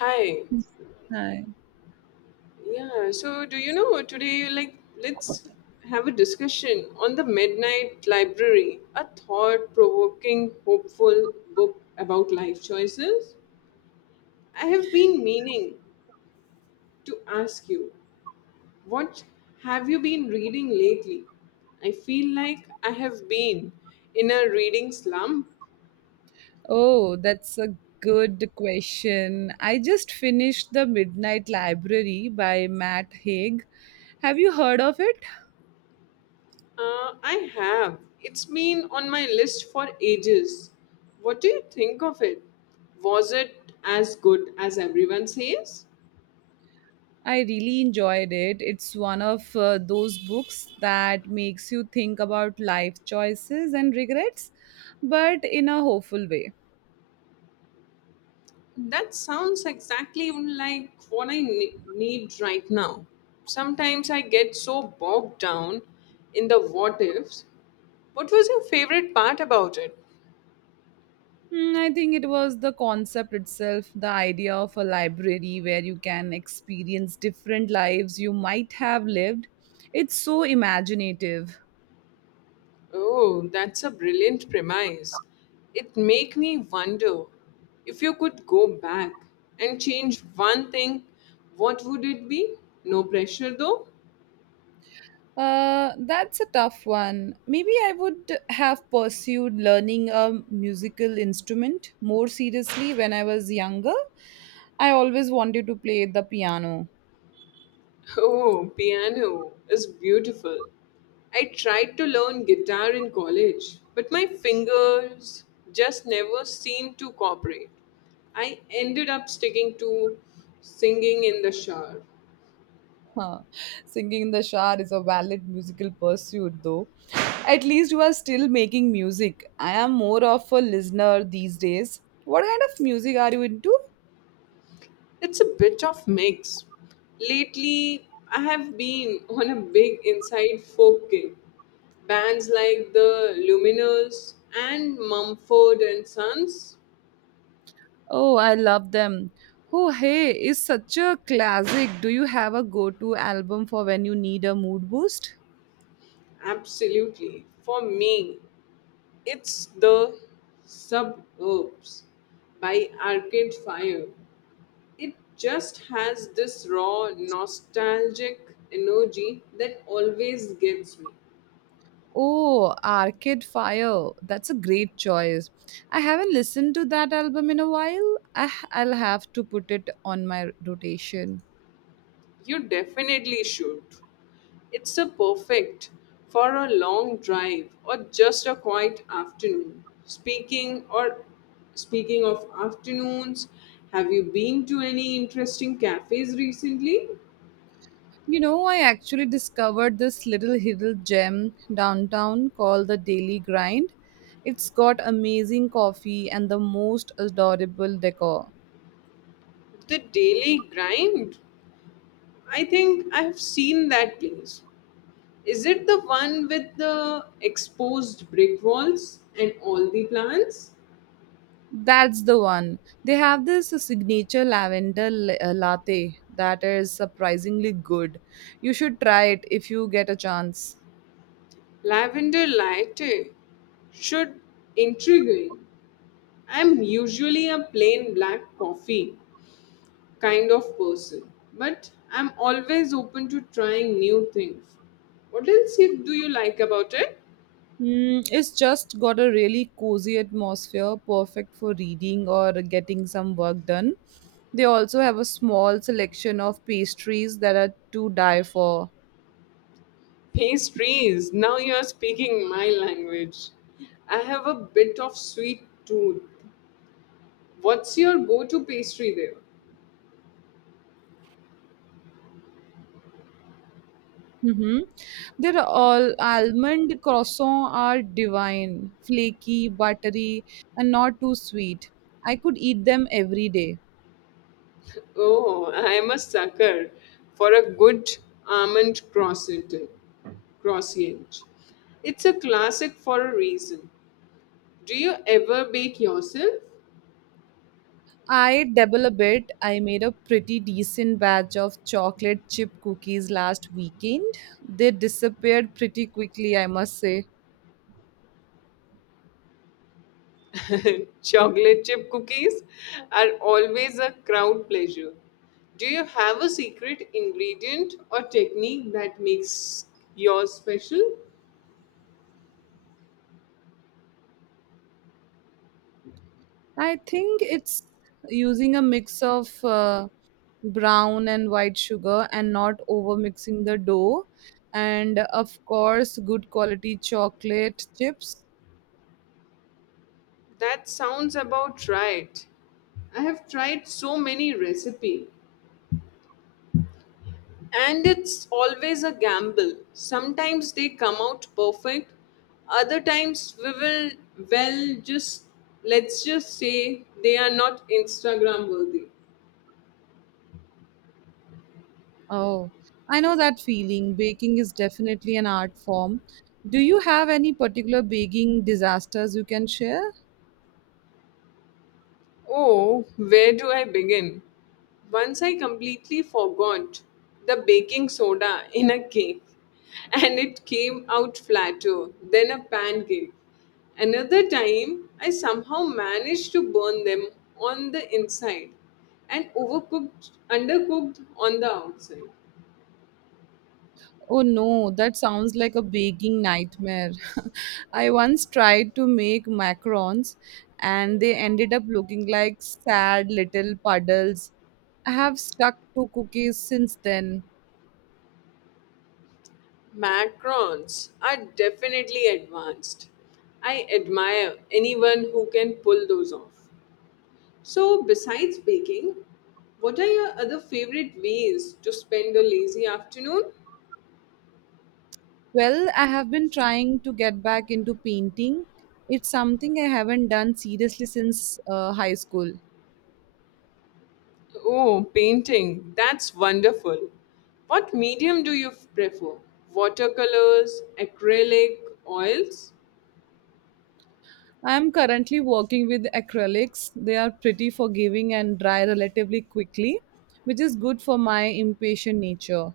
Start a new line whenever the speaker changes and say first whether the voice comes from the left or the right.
left: Hi.
right: Hi.
left: Yeah. So, do you know today, like, let's have a discussion on the Midnight Library, a thought provoking, hopeful book about life choices? I have been meaning to ask you, what have you been reading lately? I feel like I have been in a reading slump.
right: Oh, that's a good question. I just finished The Midnight Library by Matt Haig. Have you heard of it?
left: I have. It's been on my list for ages. What do you think of it? Was it as good as everyone says?
right: I really enjoyed it. It's one of those books that makes you think about life choices and regrets, but in a hopeful way.
left: That sounds exactly like what need right now. Sometimes I get so bogged down in the what ifs. What was your favorite part about it?
right: I think it was the concept itself, the idea of a library where you can experience different lives you might have lived. It's so imaginative.
left: Oh, that's a brilliant premise. It make me wonder if you could go back and change one thing, what would it be? No pressure though.
right: That's a tough one. Maybe I would have pursued learning a musical instrument more seriously when I was younger. I always wanted to play the piano.
left: Oh, piano is beautiful. I tried to learn guitar in college, but my fingers just never seemed to cooperate. I ended up sticking to singing in the shower.
right: Huh. Singing in the shower is a valid musical pursuit, though. At least you are still making music. I am more of a listener these days. What kind of music are you into?
left: It's a bit of mix. Lately, I have been on a big inside folk kick. Bands like the Luminous and Mumford and Sons,
right: Oh, I love them. Oh, hey is such a classic. Do you have a go to album for when you need a mood boost?
left: absolutely. For me, it's the Suburbs by Arcade Fire. It just has this raw, nostalgic energy that always gets me.
right: Oh, Arcade Fire. That's a great choice. I haven't listened to that album in a while. I'll have to put it on my rotation.
left: You definitely should. It's a perfect for a long drive or just a quiet afternoon. Speaking of afternoons, have you been to any interesting cafes recently?
right: You know, I actually discovered this little hidden gem downtown called the Daily Grind. It's got amazing coffee and the most adorable decor.
left: The Daily Grind. I think I have seen that place. Is it the one with the exposed brick walls and all the plants?
right: That's the one. They have this signature lavender latte that is surprisingly good. You should try it if you get a chance.
left: Lavender latte should intriguing. I'm usually a plain black coffee, kind of person, but I'm always open to trying new things. What do you like about it?
right: It's just got a really cozy atmosphere, perfect for reading or getting some work done. They also have a small selection of pastries that are to die for.
left: Pastries. Now you are speaking my language. I have a bit of sweet tooth. What's your go to pastry there?
right: Mhm. They're all almond croissants are divine, flaky, buttery, and not too sweet. I could eat them every day.
left: Oh, I am a sucker for a good almond croissant. Croissant. It's a classic for a reason. Do you ever bake yourself?
right: I dabble a bit. I made a pretty decent batch of chocolate chip cookies last weekend. They disappeared pretty quickly, I must say.
left: Chocolate chip cookies are always a crowd pleasure. Do you have a secret ingredient or technique that makes yours special?
right: I think it's using a mix of brown and white sugar and not over mixing the dough and of course good quality chocolate chips.
left: That sounds about right. I have tried so many recipes and it's always a gamble. Sometimes they come out perfect, other times we will well just let's just say they are not Instagram worthy.
right: Oh, I know that feeling. Baking is definitely an art form. Do you have any particular baking disasters you can share?
left: Oh, where do I begin? Once I completely forgot the baking soda in a cake and it came out flatter than a pancake. Another time, I somehow managed to burn them on the inside and overcooked, undercooked on the outside.
right: Oh no, that sounds like a baking nightmare. I once tried to make macarons and they ended up looking like sad little puddles. I have stuck to cookies since then.
left: Macarons are definitely advanced. I admire anyone who can pull those off. So, besides baking, what are your other favorite ways to spend a lazy afternoon?
right: Well, I have been trying to get back into painting. It's something I haven't done seriously since high school.
left: Oh, painting. That's wonderful. What medium prefer? Watercolors, acrylic, oils?
right: I'm currently working with acrylics. They are pretty forgiving and dry relatively quickly, which is good for my impatient nature.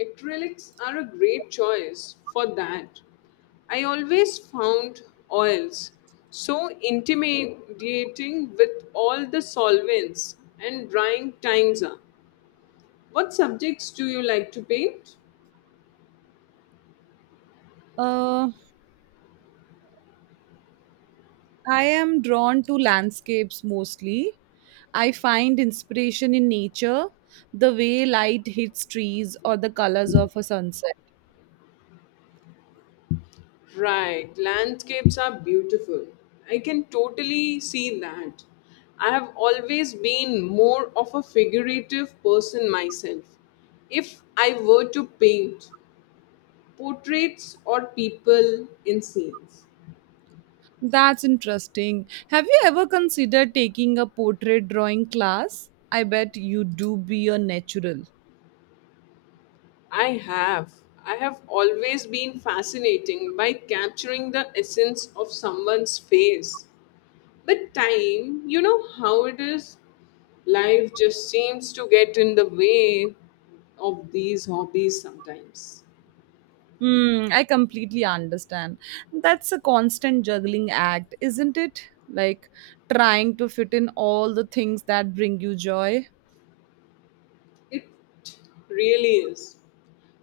left: Acrylics are a great choice for that. I always found oils so intimidating with all the solvents and drying times are. What subjects do you like to paint?
right: Uh, I am drawn to landscapes mostly. I find inspiration in nature, the way light hits trees or the colors of a sunset.
left: Right, landscapes are beautiful. I can totally see that. I have always been more of a figurative person myself. If I were to paint portraits or people in scenes,
right: That's interesting. Have you ever considered taking a portrait drawing class? I bet you do be a natural.
left: I have. I have always been fascinating by capturing the essence of someone's face. But time, you know how it is? Life just seems to get in the way of these hobbies sometimes.
right: Hmm, I completely understand. That's a constant juggling act, isn't it? Like trying to fit in all the things that bring you joy.
left: It really is.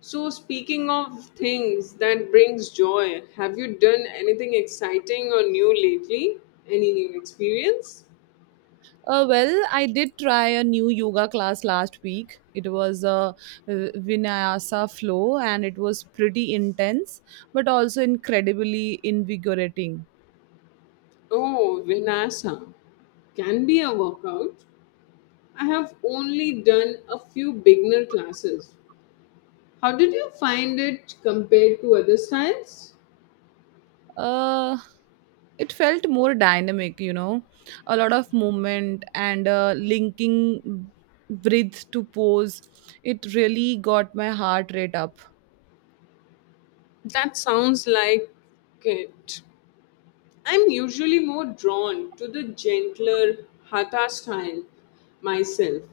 left: So speaking of things that brings joy, have you done anything exciting or new lately? Any new experience?
right: Well, I did try a new yoga class last week. It was a Vinyasa flow and it was pretty intense but also incredibly invigorating.
left: Oh, Vinyasa can be a workout. I have only done a few beginner classes. How did you find it compared to other styles?
right: uh it felt more dynamic, you know, a lot of movement and linking breath to pose. It really got my heart rate up.
left: That sounds like it. I'm usually more drawn to the gentler hatha style myself,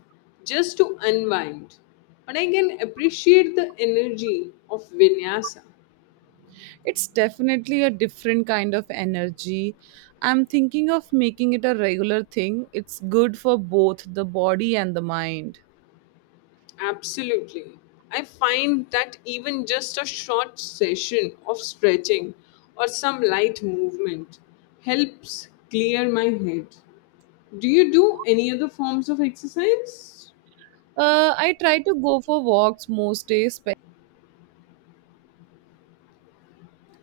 left: just to unwind. But I can appreciate the energy of vinyasa.
right: It's definitely a different kind of energy. I'm thinking of making it a regular thing. It's good for both the body and the mind.
left: Absolutely. I find that even just a short session of stretching or some light movement helps clear my head. Do you do any other forms of exercise?
right: I try to go for walks most days spe-